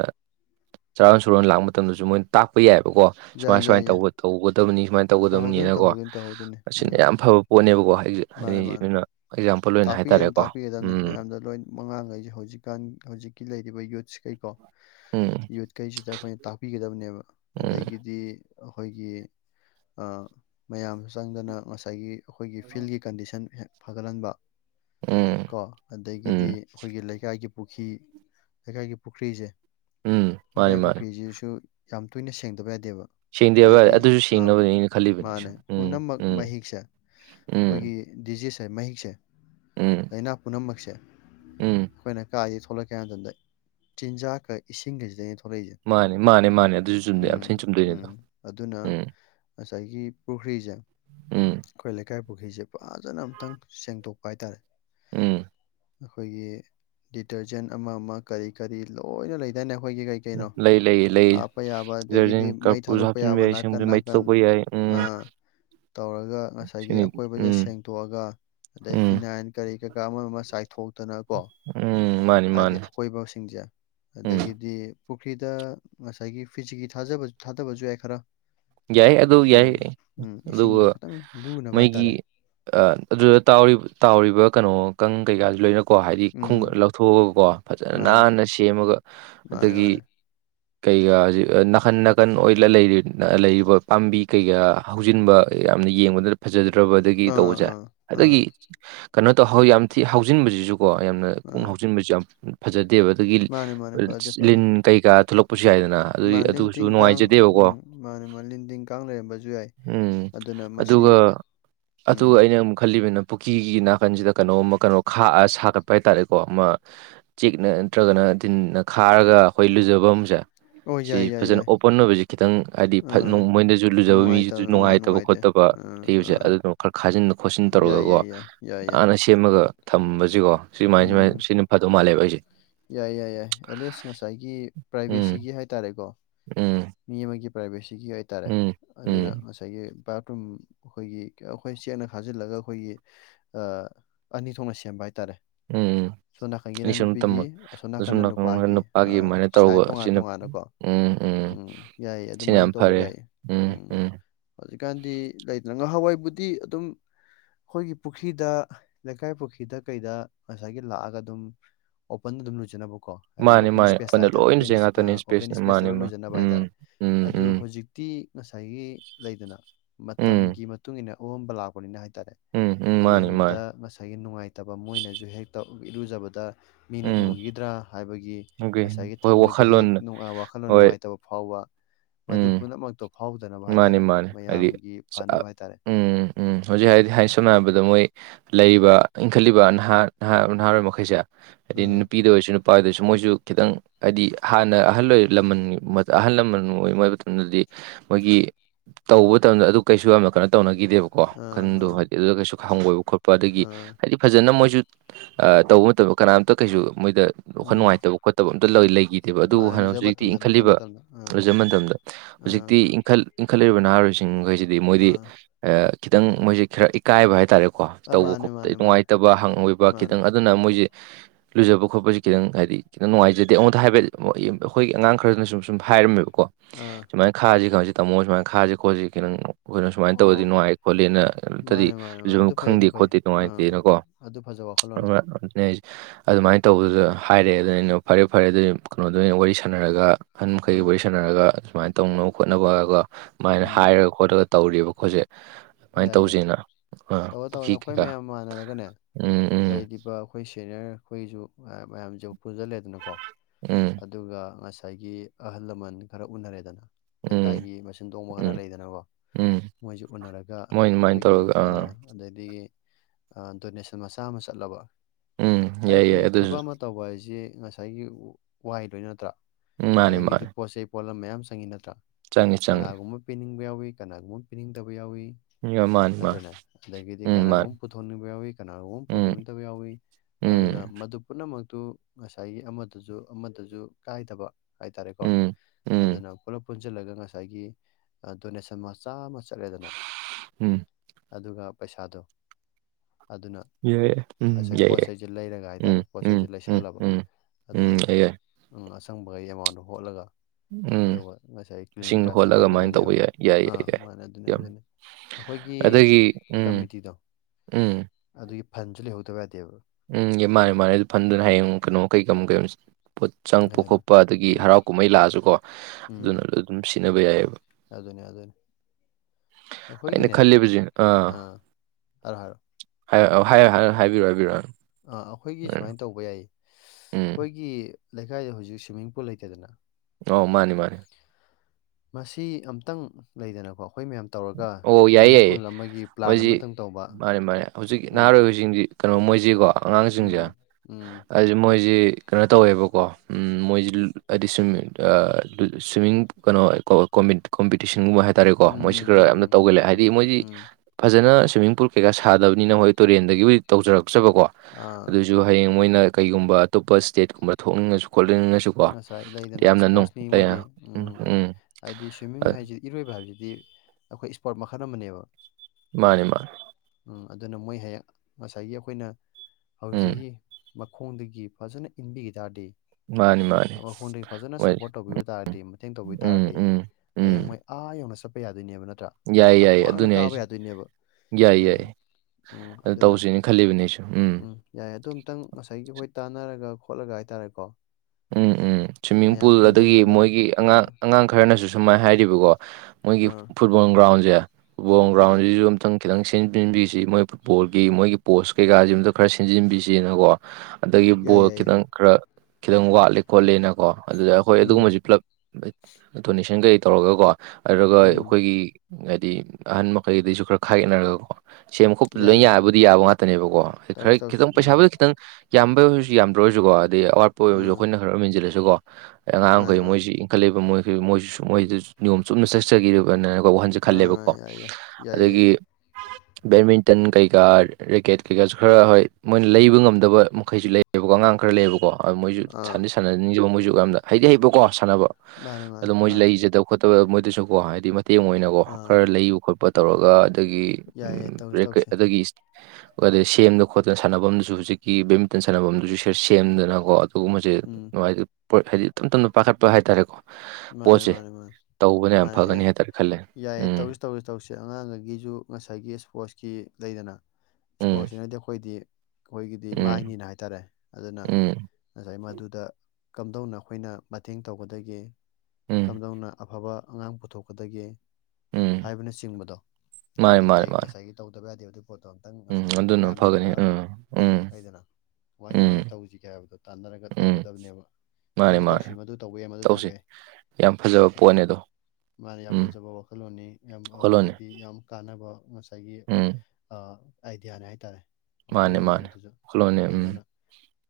ꯆꯔꯣꯟ ꯁꯨꯔꯣꯟ ꯂꯥꯛ ꯃꯇꯝꯗꯁꯨ ꯃꯣꯏꯅ ꯇꯥꯛꯄ ꯌꯥꯏꯑꯕꯀꯣ ꯌꯥꯏ ꯁꯨꯃꯥꯏ ꯌꯥꯏ ꯁꯨꯃꯥꯏꯅ ꯌꯥꯏ ꯇꯧꯕ ꯇꯧꯒꯗꯕꯅꯤ ꯁꯨꯃꯥꯏꯅ ꯇꯧꯍꯧꯗꯣꯏꯅꯤ ꯇꯧꯒꯗꯕꯅꯤꯅꯀꯣ ꯇꯧꯍꯧꯗꯣꯏꯅꯤ ꯇꯧꯍꯧꯗꯣꯏꯅꯤ ꯑꯁꯤꯅ ꯎꯝ ꯌꯥꯝ ꯐꯕ ꯄꯣꯠꯅꯦꯕꯀꯣ ꯍꯥꯏ ꯃꯥꯅꯦ ꯍꯥꯏꯗꯤꯅ ꯑꯦꯛꯖꯥꯝꯄꯜ ꯑꯣꯏꯅ ꯍꯥꯏꯇꯥꯔꯦꯀꯣ ꯗꯨꯅꯤ ꯎꯝ ꯃꯌꯥꯝꯗ ꯂꯣꯏ ꯃꯉꯥꯡꯈꯩꯁꯦ ꯍꯧꯖꯤꯛꯀꯥꯟ ꯍꯧꯖꯤꯛꯀꯤ ꯂꯩꯔꯤꯕ ꯌꯨꯠꯁ ꯈꯩꯀꯣ꯫ ꯎꯝ ꯌꯨꯠꯈꯩꯁꯤꯗ ꯑꯩꯈꯣꯏꯅ ꯇꯥꯛꯄꯤꯒꯗꯕꯅꯦꯕ ꯎꯝ ꯑꯗꯒꯤꯗꯤ꯫ ꯑꯩꯈꯣꯏꯒꯤ ꯃꯌꯥꯝꯁꯨ ꯆꯪꯗꯅ ꯉꯁꯥꯏꯒꯤ꯫ ꯑꯩꯈꯣꯏꯒꯤ ꯐꯤꯜꯒꯤ ꯀꯟꯗꯤꯁꯟ ꯍꯦꯛ ꯐꯒꯠꯍꯟꯕ꯫ ꯎꯝ ꯀꯣ ꯑꯗꯒꯤꯗꯤ ꯎꯝ ꯑꯩꯈꯣꯏꯒꯤ ꯂꯩꯀꯥꯏꯒꯤ ꯄꯨꯈꯤ ꯂꯩꯀꯥꯏꯒꯤ ꯄꯨꯈ꯭ꯔꯤꯁꯦ꯫ ꯎꯝ ꯃꯥꯅꯤ ꯂꯩꯀꯥꯏ ꯃꯥꯅꯤ ꯄꯨꯈ꯭ꯔꯤꯁꯤꯁꯨ ꯌꯥꯝ ꯇꯣꯏꯅ ꯁꯦꯡꯗꯕ ꯌꯥꯗꯦꯕ꯫ ꯁꯦꯡꯗꯦꯕ ꯍꯥꯏꯗꯤ ꯑꯗꯨꯁꯨ ꯁꯦꯡꯅꯕꯅꯦ ꯑꯩꯅ ꯃꯥꯅꯦ ꯈꯜꯂꯤꯕꯅꯤꯁꯨ ꯎꯝ ꯄꯨꯝꯅꯃꯛ ꯎꯝ ꯃꯍꯤꯛꯁꯦ ꯑꯩꯈꯣꯏꯒꯤ꯫ ꯗꯤꯖꯤꯁꯁꯦ ꯃꯍꯤꯛꯁꯦ ꯎ ꯂꯅꯥ ꯄꯨꯝꯅꯃꯛꯁꯦ ꯑꯩꯈꯣꯏꯅ ꯀꯥꯏꯁꯤ ꯊꯣꯛꯂꯛꯀꯦ ꯍꯥꯏ ꯃꯇꯝꯗ ꯆꯤꯟꯖꯥꯛꯀ ꯏꯁꯤꯡꯒꯁꯤꯗꯩꯅ ꯍ ꯃꯥꯅꯦ ꯃꯥꯅꯦ ꯃꯥꯅꯦ ꯑꯗꯨꯁꯨ ꯆꯨꯝꯗꯣꯏ ꯌꯥꯝ ꯎꯝ ꯊꯤꯅ ꯆꯨꯝꯗꯣꯏꯅꯦ ꯑꯗꯣ ꯎꯝ ꯑꯗꯨꯅ ꯎꯝ ꯉꯁꯥꯏꯒꯤ ꯄꯨꯈ꯭ꯔꯤꯁꯦ ꯎꯝ ꯑꯩꯈꯣꯏ ꯂꯩ ꯏꯀꯥꯏ ꯄꯨꯈ꯭ꯔꯤꯁꯦ ꯐꯖꯅ ꯑꯃꯨꯇꯪ ꯁꯦꯡꯗꯣꯛꯄ ꯍꯥꯏꯇꯥꯔꯦ ꯎꯝ꯫ ꯑꯩꯈꯣꯏꯒꯤ ꯗꯤꯇꯔꯖꯦꯟ ꯑꯃ ꯑꯃ ꯀꯔꯤ ꯀꯔꯤ ꯂꯣꯏꯅ ꯂꯩꯗꯥꯏꯅꯤ ꯑꯩꯈꯣꯏꯒꯤ ꯒꯩ꯫ ꯀꯩꯅꯣ ꯂꯩ ꯂꯩ ꯂꯩ ꯍꯥꯞꯄ ꯌꯥꯕ ꯑꯗꯒꯤꯗꯤ ꯗꯤꯇꯔꯖꯦꯟ ꯃꯩ ꯀꯔꯄꯨꯔꯁꯨ ꯊꯥꯗꯣꯛꯄ ꯍꯥꯞꯆꯤꯟꯕ ꯌꯥꯕ ꯌꯥꯏ ꯅꯥꯀꯟ ꯁꯤꯡꯁꯨ ꯃꯩ ꯅꯥꯀꯟ ꯊꯣꯛꯄ ꯌꯥꯏ ꯑ꯫ ꯎꯝ ꯇꯧꯔꯒ ꯉꯁꯥꯏꯒꯤ ꯁꯤꯅꯤ ꯑꯀꯣꯏꯕꯁꯦ ꯎꯝ ꯁꯦꯡꯇꯣꯛꯑꯒ꯫ ꯑꯗꯩ ꯎꯝ ꯐꯤꯅꯥꯏꯟ ꯀꯔꯤ ꯀꯩꯀꯥ ꯑꯃ ꯑꯃ ꯆꯥꯏꯊꯣꯛꯇꯅ ꯀꯣ꯫ ꯎꯝ ꯃꯥꯅꯤ ꯍꯥꯏꯗꯤ ꯃꯥꯅꯤ ꯑꯀꯣꯏꯕꯁꯤꯡꯁꯦ ꯎꯝ ꯑꯗꯒꯤꯗꯤ꯫ ꯄꯨꯈ꯭ꯔꯤꯗ ꯉꯁꯥꯏꯒꯤ ꯐꯤꯖꯤꯀꯤ ꯊꯥꯖꯕ ꯊꯥꯗꯕꯁꯨ ꯌꯥꯏ ꯈꯔ꯫ ꯌꯥꯏ ꯑꯗꯨ ꯎꯝ ꯌꯥꯏ ꯎꯝ ꯏꯁꯤꯡꯗꯣ ꯑꯗꯨꯒ ꯈꯤꯇꯪ ꯂꯨꯅꯕ ꯍꯥꯏꯇꯥꯔꯦ꯫ ꯃꯩꯒꯤ ꯑꯗꯨꯗ ꯇꯥꯎꯔꯤ ꯇꯥꯎꯔꯤꯕ ꯀꯩꯅꯣ ꯀꯪ ꯀꯩꯀꯥꯁꯨ ꯂꯣꯏꯅ꯫ ꯀꯣ ꯍꯥꯏꯗꯤ ꯈꯣꯡꯒꯠ ꯎꯝ ꯂꯧꯊꯣꯛꯑꯒ ꯀꯣ ꯐꯖꯅ ꯃꯥꯅꯦ ꯅꯥꯟꯅ ꯁꯦꯝꯃꯒ ꯃꯥꯅꯦ ꯑꯗꯒꯤ꯫ ꯃꯥꯅꯦ ꯀꯩꯀꯥ ꯍꯧꯖꯤꯛ ꯅꯥꯀꯟ ꯅꯥꯀꯟ ꯑꯣꯏꯗ ꯂꯩꯔꯤ꯫ ꯂꯩꯔꯤꯕ ꯄꯥꯝꯕꯤ ꯀꯩꯀꯥ ꯍꯧꯖꯤꯟꯕ ꯌꯥꯝꯅ ꯌꯦꯡꯕꯗ꯫ ꯐꯖꯗ꯭ꯔꯕꯗꯒꯤ ꯑꯥ ꯇꯧꯕꯁꯦ ꯑꯥ ꯑꯥ ꯑꯗꯒꯤ ꯑꯥ ꯀꯩꯅꯣ ꯇꯧ ꯌꯥꯝ ꯊꯤ ꯍꯧꯖꯤꯟꯕꯁꯤꯁꯨꯀꯣ ꯌꯥꯝꯅ꯫ ꯀꯣꯡ ꯑꯥ ꯍꯥꯎꯆꯤꯟꯕꯁꯨ ꯌꯥꯝ ꯐꯖꯗꯦꯕ ꯑꯗꯒꯤ ꯃꯥꯅꯦ ꯃꯥꯅꯦ ꯐꯗꯦ ꯐꯗꯦ ꯂꯤꯟ ꯀꯩꯀꯥ ꯊꯣꯛꯂꯛꯄꯁꯨ ꯌꯥꯏꯗꯅ꯫ ꯑꯗꯨꯏ ꯑꯗꯨꯁꯨ ꯅꯨꯡꯉꯥꯏꯖꯗꯦꯕꯀꯣ꯫ ꯃꯥꯅꯤ ꯃꯥꯂꯤꯟ ꯇꯤꯟ ꯀꯥꯡ ꯂꯩꯔꯝꯕꯁꯨ ꯌꯥꯏ ꯑꯗꯨꯅ ꯃꯁꯤ꯫ ꯑꯗꯨ ꯎꯝ ꯑꯩꯅ ꯑꯃꯨꯛ ꯈꯜꯂꯤꯕꯅ꯫ ꯄꯨꯈ꯭ꯔꯤꯒꯤ ꯅꯥꯀꯟꯁꯤꯗ ꯀꯩꯅꯣꯝꯃ ꯀꯩꯅꯣ ꯈꯥꯛꯑ ꯁꯥꯒꯠꯄ ꯍꯥꯏꯇꯥꯥꯔꯦꯀꯣ ꯑꯃ꯫ ꯆꯦꯛꯅ ꯅꯠꯇ꯭ꯔꯒꯅ ꯇꯤꯟꯅ ꯈꯥꯔꯒ ꯑꯩꯈꯣꯏ ꯂꯨꯖꯕꯝꯁꯦ꯫ ꯑꯣ ꯁꯤ ꯌꯥꯏ ꯌꯥꯏ ꯐꯖꯅ ꯌꯥꯏ ꯑꯣꯄꯟ ꯑꯣꯏꯕꯁꯤ ꯈꯤꯇꯪ꯫ ꯍꯥꯏꯗꯤ ꯐꯠ ꯑꯥ ꯅꯨꯡ ꯃꯣꯏꯗꯁꯨ ꯂꯨꯖꯕ ꯅꯨꯡꯉꯥꯏꯇ ꯃꯤꯁꯤꯁꯨ ꯑꯥ ꯅꯨꯡꯉꯥꯏꯇꯕ ꯅꯨꯡꯉꯥꯏꯇꯦ ꯈꯣꯠꯇꯕ ꯑꯥ ꯂꯩꯕꯁꯦ ꯑꯥ ꯑꯗꯨꯅ꯫ ꯈꯔ ꯈꯥꯖꯤꯟ ꯈꯣꯠꯆꯤꯟ ꯌꯥꯏ ꯇꯧꯔꯒꯀꯣ ꯌꯥꯏ ꯌꯥꯏ ꯌꯥꯏ ꯌꯥꯏ ꯅꯥꯟꯅ꯫ ꯁꯦꯝꯃꯒ ꯊꯝꯕꯁꯤꯀꯣ ꯁꯤꯃꯥꯏ ꯁꯨꯃꯥꯏꯅ ꯎꯝ ꯁꯤꯅ ꯐꯗꯧ ꯃꯥꯜꯂꯦꯕ ꯑꯩꯁꯦ꯫ ꯌꯥꯏ ꯌꯥꯏ ꯌꯥꯏ ꯑꯦꯂꯤꯁ ꯉꯁꯥꯏꯒꯤ ꯎꯝ ꯄ꯭ꯔꯥꯏꯚꯦꯁꯤꯒꯤ ꯍꯥꯏꯇꯥꯔꯦꯀꯣ꯫ ꯎꯝ ꯃꯤ ꯑꯃꯒꯤ ꯄ꯭ꯔꯥꯏꯕꯦꯁꯤꯒꯤ ꯍꯥꯏꯇꯥꯔꯦ꯫ ꯎꯝ ꯑꯗꯨꯅ ꯎꯝ ꯉꯁꯥꯏꯒꯤ ꯕꯥꯠꯔꯨꯝ ꯑꯩꯈꯣꯏꯒꯤ ꯑꯩꯈꯣꯏ ꯆꯦꯛꯅ ꯈꯥꯖꯤꯜꯂꯒ ꯑꯩꯈꯣꯏꯒꯤ꯫ ꯑꯅꯤ ꯊꯣꯛꯅ ꯁꯦꯝꯕ ꯍꯥꯏꯇꯥꯔꯦ ꯎꯝ ꯁꯣꯟ ꯅꯥꯀꯟꯒꯤꯅ ꯑꯅꯤ ꯁꯨꯝ ꯅꯨꯄꯤ꯫ ꯇꯝꯃ ꯅꯨꯄꯤꯒꯤ ꯑꯁꯣꯝ ꯁꯨꯝ ꯅꯥꯀꯟꯗ ꯅꯥꯀꯟ ꯅꯥꯀꯟ ꯅꯨꯄꯥꯒꯤ ꯑꯗꯨꯃꯥꯏꯅ ꯁꯥꯏꯠ ꯇꯧꯕ ꯇꯣꯉꯥꯟ ꯁꯤꯅ ꯇꯣꯉꯥꯟꯅꯀꯣ ꯎꯝ꯫ ꯌꯥꯏꯌꯦ ꯁꯤꯅ ꯑꯗꯨꯃꯥꯏꯅ ꯌꯥꯝ ꯇꯧꯕꯁꯨ ꯐꯔꯦ ꯌꯥꯏ ꯎꯝ꯫ ꯍꯧꯖꯤꯛꯀꯥꯟꯗꯤ ꯂꯩꯗꯅ ꯉꯍꯥꯟꯋꯥꯏꯕꯨꯗꯤ ꯑꯗꯨꯝ꯫ ꯑꯩꯈꯣꯏꯒꯤ ꯄꯨꯈ꯭ꯔꯤꯗ ꯂꯩꯀꯥꯏ ꯄꯨꯈ꯭ꯔꯤꯗ ꯀꯩꯗ ꯉꯁꯥꯏꯒꯤ ꯂꯥꯛꯑꯒ ꯑꯗꯨꯝ꯫ ꯑꯣꯄꯟꯗ ꯑꯗꯨꯝ ꯂꯣꯏꯖꯅꯕꯀꯣ꯫ ꯍꯥꯏꯕꯗꯤ ꯃꯥꯅꯤ ꯑꯣꯄꯟ ꯃꯥꯅꯤ ꯏꯁꯄꯦꯁꯇ ꯑꯩꯈꯣꯏꯅ ꯍꯥꯏꯇꯥꯔꯦ ꯂꯣꯏꯅ ꯆꯦ ꯉꯥꯛꯇꯅꯤ ꯑꯣꯄꯦꯟ ꯏꯁꯄꯦꯁꯅ ꯏꯁꯄꯦꯁꯇ ꯃꯥꯅꯤ ꯂꯣꯏ ꯃꯥ ꯂꯣꯏꯖꯟꯅꯕ ꯎꯝ ꯍꯥꯏꯇꯥꯔꯦ꯫ ꯎꯝ ꯑꯗꯨ ꯎꯝ ꯍꯧꯖꯤꯛꯇꯤ ꯉꯁꯥꯏꯒꯤ ꯂꯩꯗꯅ꯫ ꯎꯝ ꯃꯇꯝꯒꯤ ꯃꯇꯨꯡ ꯏꯟꯅ ꯑꯥꯑꯣꯟꯕ ꯂꯥꯛꯄꯅꯤꯅ ꯍꯥꯏꯇꯥꯔꯦ꯫ ꯎꯝ ꯎꯝ ꯃꯥꯅꯤ ꯃꯥꯅꯤ ꯌꯦꯡꯕꯗ ꯉꯁꯥꯏꯒꯤ ꯅꯨꯡꯉꯥꯏꯇꯕ ꯃꯣꯏꯅꯁꯨ ꯍꯦꯛꯇ ꯏꯔꯨꯖꯕꯗ꯫ ꯃꯤꯅ ꯎꯝ ꯎꯈꯤꯗ꯭ꯔꯥ ꯍꯥꯏꯕꯒꯤ ꯑꯣꯀꯦ ꯉꯁꯥꯏꯒꯤ ꯍꯣꯏ ꯊꯝꯃꯣꯏꯗ ꯍꯦꯛ ꯋꯥꯈꯜꯂꯣꯟ ꯋꯥꯈꯜꯂꯣꯟ ꯍꯣꯏ ꯅꯨꯡꯉꯥꯏꯇꯕ ꯐꯥꯎꯕ ꯃꯗꯨ ꯎꯝ ꯄꯨꯝꯅꯃꯛꯇꯣ ꯐꯥꯎꯗꯅꯕ ꯃꯥꯅꯤ ꯍꯥꯏꯇꯥꯔꯦ ꯃꯥꯅꯤ ꯍꯥꯏꯗꯤ ꯃꯌꯥꯝꯒꯤ ꯁ- ꯑ- ꯐꯅꯕ ꯍꯥꯏꯇꯥꯔꯦ ꯎꯝ ꯎꯝ ꯍꯧꯖꯤꯛ ꯍꯥꯏꯗꯤ ꯍꯥꯏ ꯁꯝꯅ ꯍꯥꯏꯔꯕꯗ ꯃꯣꯏ ꯂꯩꯔꯤꯕ ꯏꯟꯈꯠꯂꯤꯕ ꯅ ꯅ ꯅꯍꯥꯔ ꯃꯈꯩꯁꯦ ꯍꯥꯏꯗꯤ ꯑꯥ ꯅꯨꯄꯤꯗ ꯑꯣꯏꯔꯁꯨ ꯄꯥꯏꯗꯁꯨ ꯃꯣꯏꯁꯨ ꯈꯤꯇꯪ ꯍꯥꯏꯗꯤ ꯍꯥꯟꯅ ꯑꯍꯜ ꯑꯣꯏ ꯂꯃꯟ ꯑꯍꯜ ꯂꯃꯟ ꯑꯣꯏ ꯍꯥꯏ ꯃꯇꯝꯗꯗꯤ ꯃꯣꯏꯒꯤ ꯇꯧꯕ ꯃꯇꯝꯗ ꯑꯗꯨ ꯀꯩꯁꯨ ꯌꯥꯝꯅ ꯀꯩꯅꯣ ꯇꯧꯅꯈꯤꯗꯦꯕꯀꯣ꯫ ꯀꯣ ꯈꯟꯗꯣ ꯑꯥ ꯍꯥꯏꯗꯤ ꯑꯗꯨꯗ ꯀꯩꯁꯨ ꯍꯪꯕꯣꯏꯕ ꯈꯣꯠꯄ ꯑꯗꯒꯤ ꯑꯥ ꯍꯥꯏꯗꯤ꯫ ꯐꯖꯅ ꯃꯣꯏꯁꯨ ꯇꯧꯕ ꯅꯠꯇꯕ꯫ ꯀꯅꯥꯝꯇ ꯀꯩꯁꯨ ꯃꯣꯏꯗ ꯋꯥꯈꯜ ꯎꯝ ꯅꯨꯡꯉꯥꯏꯇꯕ ꯈꯣꯠꯇꯕ ꯑꯝꯇ ꯂꯩꯈꯤꯗꯦꯕ ꯑꯗꯨꯕꯨ ꯃꯥꯅꯦ ꯍꯅ ꯂꯨꯖ ꯍꯧꯖꯤꯛꯇꯤ ꯃꯇꯝꯗ ꯂꯨꯖ ꯏꯟꯈꯠꯂꯤꯕ꯫ ꯃꯇꯝꯗ ꯑꯥ ꯂꯩꯖ ꯃꯇꯝꯗ ꯍꯧꯖꯤꯛ꯫ ꯑꯥ ꯏꯟꯈꯠ ꯏꯟꯈꯠꯂꯛꯏꯕ ꯅꯍꯥꯔꯣꯁꯤꯡꯈꯩꯁꯤꯗꯤ ꯃꯣꯏꯗꯤ ꯑꯥ ꯈꯤꯇꯪ ꯃꯣꯏꯁꯤ ꯈꯔ ꯏꯀꯥꯏꯕ ꯍꯥꯏꯇꯥꯔꯦ꯫ ꯀꯣ ꯑꯥ ꯇꯧꯕ ꯃꯥꯅꯦ ꯈꯣꯄ ꯃꯥꯅꯦ ꯃꯥꯅꯦ ꯅꯨꯡꯉꯥꯏꯇꯕ ꯍꯪ ꯑꯣꯏꯕ ꯃꯥꯅꯦ ꯈꯤꯇꯪ꯫ ꯑꯗꯨꯅ ꯃꯣꯏꯁꯦ ꯂꯨꯖꯕ ꯈꯣꯠꯄꯁꯦ ꯈꯤꯇꯪ ꯍꯥꯏꯗꯤ ꯈꯤꯇꯪ ꯅꯨꯡꯉꯥꯏꯖꯗꯦ ꯑꯩꯉꯣꯟꯗ ꯍꯥꯏꯕꯦꯠ ꯑꯩꯈꯣꯏꯒꯤ ꯑꯉꯥꯡ ꯈꯔꯗꯅ ꯁꯨꯝ ꯁꯨꯝ ꯍꯥꯏꯔꯝꯃꯦꯕꯀꯣ ꯑꯥ ꯁꯨꯃꯥꯏꯅ ꯈꯥꯁꯤ ꯈꯪꯁꯤ ꯇꯃꯣ ꯁꯨꯃꯥꯏꯅ ꯈꯥꯁꯤ ꯈꯣꯠꯁꯤ ꯈꯤ ꯅꯪ ꯑꯩꯈꯣꯏꯅ ꯁꯨꯃꯥꯏꯅ ꯇꯧꯕꯔꯗꯤ ꯑꯣ ꯅꯨꯡꯉꯥꯏ ꯈꯣꯠꯂꯦꯅ ꯑꯝꯇꯗꯤ ꯃꯥꯅꯦ ꯃꯥꯅꯦ ꯃꯥꯅꯦ ꯑꯗꯨ ꯐꯩ ꯈꯪꯗꯦ ꯑꯗꯨ ꯐꯩ ꯈꯣꯠꯇꯦ ꯑꯥ ꯅꯨꯡꯉꯥꯏꯇꯦꯅꯀꯣ ꯑꯗꯨ ꯐꯖꯕ ꯋꯥꯈꯜꯂꯣꯟꯅꯤ ꯑꯗꯨꯅꯦ ꯑꯩꯁꯦ ꯑꯗꯨꯃꯥꯏꯅ ꯇꯧꯕꯗꯨꯗ ꯍꯥꯏꯔꯛꯑꯦ ꯑꯗꯨꯅ ꯑꯩꯅ ꯐꯔꯦ ꯐꯔꯦ ꯑꯗꯨ ꯀꯩꯅꯣꯗ ꯑꯩꯅ ꯋꯥꯔꯤ ꯁꯥꯟꯅꯔꯒ ꯑꯍꯟ ꯃꯈꯩꯒ ꯑꯥ ꯋꯥꯔꯤ ꯁꯥꯟꯅꯔꯒ ꯁꯨꯃꯥꯏꯅ ꯇꯧꯅꯕ ꯈꯣꯠꯅꯕꯒ ꯁꯃꯥꯏꯅ ꯎꯝ ꯍꯥꯏꯔꯒ ꯈꯔꯒ ꯈꯣꯠꯂꯒ ꯇꯧꯔꯤꯕ ꯈꯣꯏꯖꯦ ꯑꯗꯨꯃꯥꯏꯟ ꯇꯧꯁꯦꯅ ꯑꯥ ꯇꯧꯔ ꯇꯧꯔ ꯄꯨꯈ꯭ꯔꯤ ꯑꯈꯣꯏ ꯀꯩꯀꯥ ꯃꯌꯥꯝ ꯃꯥꯟꯅꯔꯒꯅꯦ ꯎꯝ ꯎꯝ ꯂꯩꯔꯤꯕ ꯑꯩꯈꯣꯏ ꯁꯦꯅꯤꯌꯔ ꯑꯩꯈꯣꯏꯖꯨ ꯑ ꯃꯌꯥꯝꯖꯨ ꯄꯨꯖꯜꯂꯦꯗꯅꯀꯣ ꯎꯝ ꯑꯗꯨꯒ ꯉꯁꯥꯏꯒꯤ ꯑꯍꯜ ꯂꯃꯟ ꯈꯔ ꯎꯅꯔꯦꯗꯅ ꯎꯝ ꯂꯩꯀꯥꯏꯒꯤ ꯃꯆꯤꯟ ꯇꯣꯡꯕ ꯈꯔ ꯎꯝ ꯂꯩꯗꯅꯀꯣ ꯎꯝ ꯃꯣꯏꯁꯤ ꯎꯅꯔꯒ ꯃꯣꯏ ꯑꯗꯨꯃꯥꯏꯅ ꯑꯩꯈꯣꯏꯒꯤ ꯇꯧꯔꯒ ꯑꯥ ꯑꯗꯗꯒꯤ ꯗꯣꯅꯦꯁꯟ ꯃꯆꯥ ꯑꯃ ꯆꯠꯂꯕ ꯎꯝ ꯌꯥꯏ ꯌꯥꯏ ꯍꯥꯏꯕꯗꯤ ꯑꯗꯨꯁꯨ ꯊꯕꯛ ꯑꯃ ꯇꯧꯕ ꯍꯥꯏꯁꯤ ꯉꯁꯥꯏꯒꯤ ꯋꯥꯏꯗꯣꯏ ꯅꯠꯇ꯭ꯔꯥ ꯎꯝ ꯃꯥꯅꯤ ꯑꯗꯒꯤꯗꯤ ꯃꯥꯅꯤ ꯄꯣꯠ ꯆꯩ ꯄꯣꯠꯂꯝ ꯃꯌꯥꯝ ꯆꯪꯏꯤ ꯅꯠꯇ꯭ꯔꯥ ꯆꯪꯉꯤ ꯆꯪꯉꯤ ꯀꯅꯥꯒꯨꯝꯕ ꯄꯤꯅꯤꯡꯕ ꯌꯥꯎꯏꯤ ꯀꯅꯥꯒꯨꯝꯕ ꯄꯤꯅꯤꯡꯗꯕ ꯌꯥꯎꯏ ꯎ ꯃꯥ ꯅꯠꯇ꯭ꯔꯅꯦ ꯑꯗꯒꯤꯗꯤ ꯀꯅꯥꯒꯨꯝ ꯄꯨꯊꯣꯛꯅꯤꯡꯕ ꯌꯥꯎꯏꯤ ꯀꯅꯥꯒꯨꯝ ꯎꯝ ꯄꯨꯊꯣꯛꯅꯤꯡꯗꯕ ꯌꯥꯎꯏꯤ ꯑꯗꯨꯅ ꯎꯝ ꯃꯗꯨ ꯄꯨꯝꯅꯃꯛꯇꯨ ꯉꯁꯥꯏꯒꯤ ꯑꯃꯗꯖꯨ ꯑꯃꯗꯖꯨ ꯀꯥꯏꯗꯕ ꯍꯥꯏꯇꯥꯔꯦꯀꯣ ꯎꯝ ꯎꯝ ꯑꯗꯨꯅ ꯄꯨꯂꯞ ꯄꯨꯟꯖꯜꯂꯒ ꯉꯁꯥꯏꯒꯤ ꯑ ꯗꯣꯅꯦꯁꯟ ꯃꯆꯥ ꯑꯃ ꯆꯠꯂꯦꯗꯅ ꯎꯝ ꯑꯗꯨꯒ ꯄꯩꯁꯥꯗꯣ ꯑꯗꯨꯅ ꯌꯥꯏ ꯌꯥꯏ ꯎꯝ ꯉꯁꯥꯏ ꯌꯥꯏ ꯌꯥꯏ ꯄꯣꯠꯆꯩꯖꯦ ꯂꯩꯔꯒ ꯎꯝ ꯍꯥꯏꯇꯥꯔꯦ ꯎꯝ ꯄꯣꯠꯆꯩꯖꯦ ꯎꯝ ꯂꯩꯁꯜꯂꯕ ꯎꯝ ꯎꯝ ꯑꯗꯨꯒ ꯌꯥꯏ ꯌꯥꯏ ꯎꯝ ꯑꯆꯪꯕꯒꯩ ꯑꯦꯃꯥꯎꯟꯗꯣ ꯍꯣꯠꯂꯒ ꯎꯝ ꯑꯗꯨꯒ ꯉꯁꯥꯏ ꯀ꯭ꯂꯤꯅꯤꯡ ꯏꯁꯤꯡ ꯇꯥꯏꯞꯁꯦ ꯍꯣꯠꯂꯒ ꯑꯗꯨꯃꯥꯏꯅ ꯇꯧꯕ ꯍꯧꯒꯗꯕꯅꯦꯕ ꯌꯥꯏ ꯌꯥꯏ ꯑꯥ ꯌꯥꯏ ꯃꯥꯅꯦ ꯑꯗꯨꯅꯦ ꯌꯥꯝ ꯑꯗꯨꯅꯦ ꯑꯈꯣꯏꯒꯤ ꯑꯗꯒꯤ ꯎꯝ ꯀꯝꯃꯤꯇꯤꯗꯣ ꯎꯝ ꯑꯗꯨꯒꯤ ꯐꯟꯁꯨ ꯂꯩꯍꯧꯗꯕ ꯌꯥꯗꯦꯕ ꯎꯝ ꯏ ꯃꯥꯅꯦ ꯃꯥꯅꯦ ꯑꯗꯨ ꯐꯟꯗꯨꯅ ꯎꯝ ꯍꯌꯦꯡ ꯀꯩꯅꯣ ꯀꯩ ꯀꯝ ꯀꯩꯅꯣ ꯁꯤ ꯄꯣꯠ ꯆꯪꯉꯛꯄ ꯑꯗꯨꯅꯤ ꯈꯣꯠꯄ ꯑꯗꯒꯤ ꯎꯝ ꯍꯔꯥꯎ ꯀꯨꯝꯍꯩ ꯂꯥꯛꯑꯁꯨꯀꯣ ꯎꯝ ꯑꯗꯨꯅ ꯑꯗꯨ ꯑꯗꯨꯝ ꯁꯤꯖꯤꯟꯅꯕ ꯌꯥꯏꯌꯦꯕ ꯑꯗꯨꯅꯦ ꯑꯗꯨꯅꯦ ꯑꯩꯅ ꯑꯈꯣꯏꯒꯤꯅꯦ ꯈꯜꯂꯤꯕꯁꯦ ꯑꯥ ꯍꯥꯏꯔꯛꯑꯣ ꯍꯥꯏꯔꯛꯑꯣ ꯍꯥꯏꯔꯛꯑꯣ ꯍꯥꯏꯔꯣ ꯍꯥꯏꯔꯣ ꯍꯥꯏꯕꯤꯔꯛꯑꯣ ꯍꯥꯏꯕꯤꯔꯛꯑꯣ ꯑ ꯑꯈꯣꯏꯒꯤ ꯁꯨꯃꯥꯏꯅ ꯇꯧꯕ ꯌꯥꯏꯌꯦ ꯎꯝ ꯑꯈꯣꯏꯒꯤ ꯂꯩꯀꯥꯏꯗ ꯍꯧꯖꯤꯛ ꯁ꯭ꯋꯤꯝꯃꯤꯡ ꯄꯨꯜ ꯂꯩꯇꯦꯗꯅ ꯑꯣ ꯃꯥꯅꯦ ꯃꯥꯅꯦ ꯃꯁꯤ ꯑꯝꯇꯪ ꯂꯩꯗꯅꯀꯣ ꯑꯈꯣꯏ ꯃꯌꯥꯝ ꯇꯧꯔꯒ ꯑꯣ ꯌꯥꯏꯌꯦ ꯁ꯭ꯋꯤꯝꯃꯤꯡ ꯄꯨꯜ ꯌꯥꯏꯌꯦ ꯑꯃꯒꯤ ꯄ꯭ꯂꯥꯟ ꯃꯣꯏꯖꯤ ꯑꯃꯇꯪ ꯇꯧꯕ ꯃꯥꯅꯤ ꯃꯥꯅꯦ ꯍꯧꯖꯤꯛ ꯎꯝ ꯅꯍꯥꯔꯣꯏꯕꯖꯤꯡꯖꯤ ꯀꯩꯅꯣ ꯃꯣꯏꯖꯤꯀꯣ ꯑꯉꯥꯡꯁꯤꯡꯁꯦ ꯎꯝ ꯎꯝ ꯍꯥꯏꯗꯤ ꯃꯣꯏꯖꯤ ꯀꯩꯅꯣ ꯇꯧꯋꯦꯕꯀꯣ ꯎꯝ ꯃꯣꯏꯖꯤ ꯂꯨꯞ ꯍꯥꯏꯗꯤ ꯁ꯭ꯋꯤꯝꯃꯤꯡꯗ ꯁ꯭ꯋꯤꯝꯃꯤꯡ ꯀꯩꯅꯣ ꯀꯣ ꯀꯣꯝꯃꯤꯟ ꯀꯣꯝꯄꯤꯇꯤꯁꯟꯒꯨꯝꯕ ꯍꯥꯏ ꯎꯝ ꯎꯝ ꯇꯥꯔꯦꯀꯣ ꯃꯣꯏꯁꯤ ꯈꯔ ꯎꯝ ꯌꯥꯝꯅ ꯎꯝ ꯇꯧꯒꯂꯦ ꯎꯝ ꯍꯥꯏꯗꯤ ꯃꯣꯏꯗꯤ ꯎꯝ ꯐꯖꯅ ꯁ꯭ꯋꯤꯝꯃꯤꯡ ꯄꯨꯜ ꯀꯩꯀꯥ ꯁꯥꯗꯕꯅꯤꯅ ꯃꯣꯏ ꯇꯨꯔꯦꯟꯗꯒꯤꯕꯨꯗꯤ ꯇꯧꯖꯔꯛꯆꯕꯀꯣ ꯑꯥ ꯗꯨꯒ ꯍꯌꯦꯡ ꯃꯣꯏꯅ ꯀꯩꯒꯨꯝꯕ ꯑꯇꯣꯞꯄ ꯁ꯭ꯇꯦꯠꯀꯨꯝꯕ ꯊꯣꯛꯅꯤꯡꯉꯁꯨ ꯈꯣꯠꯅꯤꯡꯉꯁꯨ ꯉꯁꯥꯏ ꯂꯩꯗꯅ ꯏꯁꯄ꯭ꯔꯣꯠꯁꯅꯤ ꯃꯣꯏꯗꯤ ꯎꯝ ꯍꯥꯏꯗꯤ ꯁ꯭ꯋꯤꯝꯃꯤꯡ ꯍꯥꯏꯖꯤ ꯏꯔꯣꯏꯕ ꯍꯥꯏꯕꯖꯤꯗꯤ ꯑꯈꯣꯏ ꯏꯁ꯭ꯄꯔꯣꯠ ꯃꯈꯜ ꯑꯃꯅꯦꯕ ꯃꯥꯅꯦ ꯃꯥꯅꯦ ꯎꯝ ꯑꯗꯨꯅ ꯃꯣꯏ ꯍꯌꯦꯡ ꯉꯁꯥꯏꯒꯤ ꯑꯈꯣꯏꯅ ꯎꯝ ꯍꯧꯖꯤꯒꯤ ꯃꯈꯣꯡꯗꯒꯤ ꯐꯖꯅ ꯏꯟꯕꯤꯒꯤ ꯇꯥꯔꯗꯤ ꯃꯥꯅꯤ ꯃꯥꯅꯤ ꯃꯈꯣꯡꯗꯒꯤ ꯐꯖꯅ ꯍꯣꯏ ꯁꯞꯄꯣꯔꯠ ꯇꯧꯕꯤꯕ ꯇꯥꯔꯗꯤ ꯃꯇꯦꯡ ꯇꯧꯕꯤ ꯎꯝ ꯇꯥꯔꯗꯤ ꯎꯝ ꯍꯌꯦꯡ ꯎꯝ ꯃꯣꯏ ꯑꯥ ꯌꯧꯅ ꯆꯠꯄ ꯌꯥꯗꯣꯏꯅꯦꯕ ꯅꯠꯇ꯭ꯔꯥ ꯌꯥꯏ ꯊꯥꯛ ꯌꯥꯏ ꯋꯥꯡꯅ ꯑꯗꯨꯅꯦ ꯀꯥꯕ ꯑꯩꯁꯦ ꯌꯥꯗꯣꯏꯅꯦꯕ ꯌꯥꯏ ꯎꯝ ꯌꯥꯏ ꯎꯝ ꯑꯗꯨ ꯑꯗꯨꯅ ꯇꯧꯁꯤꯅ ꯈꯜꯂꯤꯕꯅꯦ ꯑꯩꯁꯨ ꯎꯝ ꯌꯥꯏ ꯑꯗꯨꯝꯇꯪ ꯉꯁꯥꯏꯒꯤ ꯍꯣꯏ ꯇꯥꯟꯅꯔꯒ ꯈꯣꯠꯂꯒ ꯍꯥꯏꯇꯥꯔꯦꯀꯣ ꯎꯝ ꯎꯝ ꯁ꯭ꯋꯤꯝꯃꯤꯡ ꯃꯌꯥꯝ ꯄꯨꯜ ꯑꯗꯒꯤ ꯄꯨꯟꯁꯤꯜꯂꯒ ꯃꯣꯏꯒꯤ ꯑꯉꯥꯡ ꯑꯥ ꯑꯉꯥꯡ ꯈꯔꯅꯁꯨ ꯁꯨꯃꯥꯏꯅ ꯍꯥꯏꯔꯤꯕꯀꯣ ꯃꯣꯏꯒꯤ ꯑꯥ ꯐꯨꯠꯕꯣꯜ ꯒ꯭ꯔꯥꯎꯟꯖꯦ ꯕꯣꯜ ꯑꯥ ꯒ꯭ꯔꯥꯎꯟꯖꯤꯖꯨ ꯑꯝꯇꯪ ꯈꯤꯇꯪ ꯁꯤꯟꯖꯤꯟꯕꯤꯁꯤ ꯃꯣꯏ ꯐꯨꯠꯕꯣꯜꯒꯤ ꯃꯣꯏꯒꯤ ꯄꯣꯁ ꯀꯩꯀꯥꯁꯤ ꯑꯇ ꯈꯔ ꯁꯦꯝꯟꯖꯤꯟꯕꯤꯁꯤꯅꯀꯣ ꯑꯗꯒꯤ ꯌꯥꯏ ꯕꯣꯜ ꯌꯥꯏ ꯌꯥꯏ ꯈꯤꯇꯪ ꯈꯔ ꯈꯤꯇꯪ ꯋꯥꯠꯂꯦ ꯈꯣꯠꯂꯦꯅꯀꯣ ꯑꯗꯨꯗ ꯑꯩꯈꯣꯏ ꯎꯝ ꯑꯗꯨꯒꯨꯝꯕꯕꯁꯤ ꯄꯨꯂꯞ ꯗꯣꯅꯦꯁꯟ ꯀꯩ ꯇꯧꯔꯒꯀꯣ ꯑꯗꯨꯒ ꯎꯝ ꯑꯩꯈꯣꯏꯒꯤ ꯍꯥꯏꯗꯤ ꯑꯍꯟ ꯃꯈꯩꯗꯒꯤꯁꯨ ꯈꯔ ꯈꯥꯏꯒꯠꯅꯔꯒꯀꯣ ꯁꯦꯝ ꯈꯨꯞꯇ ꯌꯥꯏ ꯂꯣꯏ ꯌꯥꯏ ꯌꯥꯕꯨꯗꯤ ꯌꯥꯕ ꯉꯥꯛꯇꯅꯦꯕꯀꯣ ꯈꯔ ꯇꯧꯁꯤ ꯇꯧꯁꯤ ꯈꯤꯇꯪ ꯎꯝ ꯄꯩꯁꯥꯕꯨꯗꯤ ꯈꯤꯇꯪ ꯌꯥꯝꯕ ꯑꯣꯏꯔꯁꯨ ꯌꯥꯝꯗ꯭ꯔ ꯑꯣꯏꯔꯁꯨꯀꯣ ꯑꯗꯗꯤ ꯑꯋꯥꯠꯄ ꯑꯣꯏꯔꯁꯨ ꯎꯝ ꯑꯩꯈꯣꯏꯅ ꯈꯔ ꯑꯣꯏ ꯃꯦꯟꯁꯤꯜꯂꯁꯨꯀꯣ ꯃꯥꯅꯦ ꯑꯉꯥꯡꯈꯩ ꯃꯥꯅꯦ ꯃꯣꯏꯁꯤ ꯏꯟꯈꯠꯂꯛꯕ ꯃꯣꯏꯈꯩ ꯃꯣꯏꯁꯤꯁꯨ ꯃꯣꯏꯁꯨ ꯅꯤꯌꯣꯝ ꯆꯨꯝꯅ ꯆꯠꯆꯅ ꯁꯦ ꯃꯥꯅꯦ ꯈꯜꯂꯦꯕꯀꯣ ꯃꯥꯅꯦ ꯌꯥꯏ ꯌꯥꯏ ꯌꯥꯏ ꯑꯗꯒꯤ [unintelligible] ꯕꯦꯠꯃꯤꯟꯇꯟ ꯀꯩꯀꯥ ꯔꯦꯀꯦꯠ ꯀꯩꯀꯥꯁꯨ ꯈꯔ ꯍꯣꯏ ꯃꯣꯏꯅ ꯂꯩꯕ ꯉꯝꯗꯕ ꯃꯈꯩꯁꯨ ꯂꯩ ꯑꯣꯏꯕ ꯋꯥꯉꯥꯡ ꯈꯔ ꯂꯩꯑꯦꯕꯀꯣ ꯑ ꯃꯣꯏꯖꯨ ꯑꯥ ꯁꯥꯟꯗꯤ ꯁꯥꯟꯅꯅꯤꯡꯖꯕ ꯃꯣꯏꯖꯨ ꯌꯥꯝꯅ ꯍꯩꯗꯤ ꯍꯩꯕꯀꯣ ꯁꯥꯟꯅꯕ ꯃꯥꯅꯦ ꯑꯗꯣ ꯃꯥꯅꯦ ꯃꯣꯏꯖꯨ ꯃꯥꯅꯦ ꯂꯩꯖꯗꯕ ꯈꯣꯠꯇꯕ ꯃꯣꯏꯗꯁꯨꯀꯣ ꯍꯥꯏꯗꯤ ꯃꯇꯦꯡ ꯑꯣꯏꯅꯀꯣ ꯑꯥ ꯈꯔ ꯂꯩꯕ ꯈꯣꯠꯄ ꯇꯧꯔꯒ ꯑꯈꯣꯏꯒꯤ ꯌꯥꯏ ꯌꯥꯏ ꯎꯝ ꯇꯧꯁꯤ ꯔꯦꯠꯀ ꯇꯧꯁꯤ ꯑꯗꯒꯤꯁ ꯑꯗꯩ ꯁꯦꯝꯗ ꯈꯣꯠꯇꯅ ꯁꯥꯟꯅꯐꯝꯗꯨꯁꯨ ꯍꯧꯖꯤꯛꯀꯤ ꯕꯦꯠꯃꯤꯟꯇꯟ ꯁꯥꯟꯅꯐꯝꯗꯨꯁꯨ ꯁꯨ ꯁꯦꯝꯗꯅꯀꯣ ꯑꯗꯨꯒꯨꯝꯕꯁꯦ ꯎꯝ ꯅꯨꯡꯉꯥꯏꯗꯤ ꯄ꯭ꯔꯞ ꯍꯥꯏꯗꯤ ꯇꯞ ꯇꯞꯅ ꯄꯥꯈꯠꯄ ꯍꯥꯏꯇꯥꯔꯦꯀꯣ ꯃꯥꯅꯦ ꯄꯣꯠꯁꯦ ꯃꯥꯅꯦ ꯃꯥꯅꯦ ꯇꯧꯕꯅ ꯌꯥꯝ ꯃꯥꯅꯦ ꯑꯦ ꯐꯒꯅꯤ ꯍꯥꯏꯇꯥꯔꯦ ꯈꯜꯂꯦ ꯌꯥꯏꯌꯦ ꯎꯝ ꯇꯧꯔꯤꯁꯤ ꯇꯧꯔꯤꯁꯤ ꯇꯧꯁꯤ ꯑꯉꯥꯡꯉꯒꯤꯁꯨ ꯉꯁꯥꯏꯒꯤ ꯏꯁꯄꯣꯔꯠꯁꯀꯤ ꯂꯩꯗꯅ ꯎꯝ ꯏꯁꯄꯣꯔꯠꯁꯤꯅꯗꯤ ꯑꯩꯈꯣꯏꯗꯤ ꯑꯩꯈꯣꯏꯒꯤꯗꯤ ꯎꯝ ꯃꯥꯏꯅꯤꯅ ꯍꯥꯏꯇꯥꯔꯦ ꯑꯗꯨꯅ ꯎꯝ ꯉꯁꯥꯏ ꯃꯗꯨꯗ ꯀꯝꯗꯧꯅ ꯑꯩꯈꯣꯏꯅ ꯃꯇꯦꯡ ꯇꯧꯒꯗꯒꯦ ꯎꯝ ꯀꯝꯗꯧꯅ ꯑꯐꯕ ꯑꯉꯥꯡ ꯄꯨꯊꯣꯛꯀꯗꯒꯦ ꯎꯝ ꯍꯥꯏꯕꯅꯆꯤꯡꯕꯗꯣ ꯃꯥꯅꯦ ꯑꯩꯈꯣꯏ ꯃꯥꯅꯦ ꯃꯥꯅꯦ ꯉꯁꯥꯏꯒꯤ ꯇꯧꯗꯕ ꯌꯥꯗꯦꯕ ꯑꯗꯨ ꯄꯣꯠꯇꯣ ꯈꯤꯇꯪ ꯎꯝ ꯉꯁꯥꯏ ꯐꯖꯅ ꯑꯗꯨꯅ ꯐꯒꯅꯤ ꯇꯥꯟꯅꯔꯒ ꯎꯝ ꯎꯝ ꯂꯩꯗꯅ ꯀꯃꯥꯏ ꯎꯝ ꯀꯃꯥꯏꯅ ꯇꯧꯁꯤꯒꯦ ꯍꯥꯏꯕꯗꯣ ꯇꯥꯟꯅꯔꯒ ꯎꯝ ꯇꯧꯒꯗꯕꯅꯦꯕ ꯃꯥꯅꯦ ꯇꯧꯁꯤ ꯃꯥꯅꯦ ꯇꯧꯁꯤ ꯃꯗꯨ ꯇꯧꯕ ꯌꯥꯏ ꯃꯗꯨ ꯇꯧꯕ ꯇꯧꯁꯤ ꯌꯥꯏ ꯌꯥꯝ ꯐꯖꯕ ꯄꯣꯠꯅꯦꯗꯣ ꯃꯥꯅ ꯌꯥꯝ ꯎꯝ ꯐꯖꯕ ꯋꯥꯈꯜꯂꯣꯟꯅꯤ ꯌꯥꯝ ꯍꯣꯠꯂꯣꯅꯦ ꯑꯗꯒꯤꯗꯤ ꯌꯥꯝ ꯀꯥꯟꯅꯕ ꯉꯁꯥꯏ ꯉꯁꯥꯏꯒꯤ ꯎꯝ ꯑꯥꯏꯗꯤꯌꯥꯅꯦ ꯍꯥꯏꯇꯥꯔꯦ ꯃꯥꯅꯦ ꯋꯥꯈꯜꯂꯣꯟꯅꯦ ꯃꯥꯅꯦ ꯃꯗꯨꯁꯨ ꯎꯝ ꯍꯣꯠꯂꯣꯅꯦ ꯑꯗꯨꯅ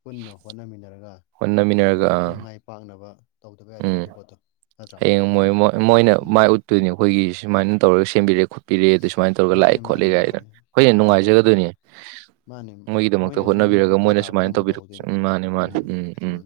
ꯄꯨꯟꯅ ꯍꯣꯠꯅꯃꯤꯟꯅꯔꯒ ꯑꯣꯟꯅ ꯃꯤꯅ ꯑꯃꯨꯛꯇꯪ ꯃꯥꯏ ꯄꯥꯛꯅꯕ ꯇꯧꯗꯕ ꯌꯥꯗꯦꯕ ꯎꯝ ꯑꯗꯨ ꯄꯣꯠꯇꯣ ꯅꯠꯇ꯭ꯔꯥ ꯍꯌꯦꯡ ꯃꯣꯏ ꯃꯣꯏꯅ ꯎꯝ ꯃꯥꯏ ꯎꯠꯇꯣꯏꯅꯤ ꯑꯩꯈꯣꯏꯒꯤ ꯁꯨꯃꯥꯏꯅ ꯇꯧꯔꯒ ꯁꯦꯝꯕꯤꯔꯛꯑꯦ ꯄꯤꯔꯛꯑꯦ ꯑꯗꯨ ꯁꯨꯃꯥꯏꯅ ꯇꯧꯔꯒ ꯂꯥꯛꯑꯦ ꯃꯥꯅꯦ ꯈꯣꯠꯂꯦ ꯃꯥꯅꯦ ꯃꯥꯅꯦ ꯀꯥꯏꯒꯅ ꯍꯣꯏ ꯍ ꯃꯥꯅꯦ ꯑꯗꯩ ꯅꯨꯡꯉꯥꯏꯖꯒꯗꯣꯏꯅꯦ ꯃꯥꯅꯦ ꯃꯣꯏꯒꯤꯗꯃꯛꯇ ꯃꯣꯏꯅꯁꯨ ꯑꯃꯨꯛ ꯍꯣꯠꯅꯕꯤꯔꯒ ꯃꯈꯥ ꯃꯣꯏꯅ ꯇꯥꯕꯗ ꯁꯨꯃꯥꯏꯅ ꯑꯃꯨꯛ ꯇꯧꯕꯤꯔꯛꯄ ꯇꯧꯍꯧꯗꯣꯏꯅꯤ ꯎꯝ ꯃꯥꯅꯤ ꯃꯥꯅꯤ ꯎꯝ ꯎꯝ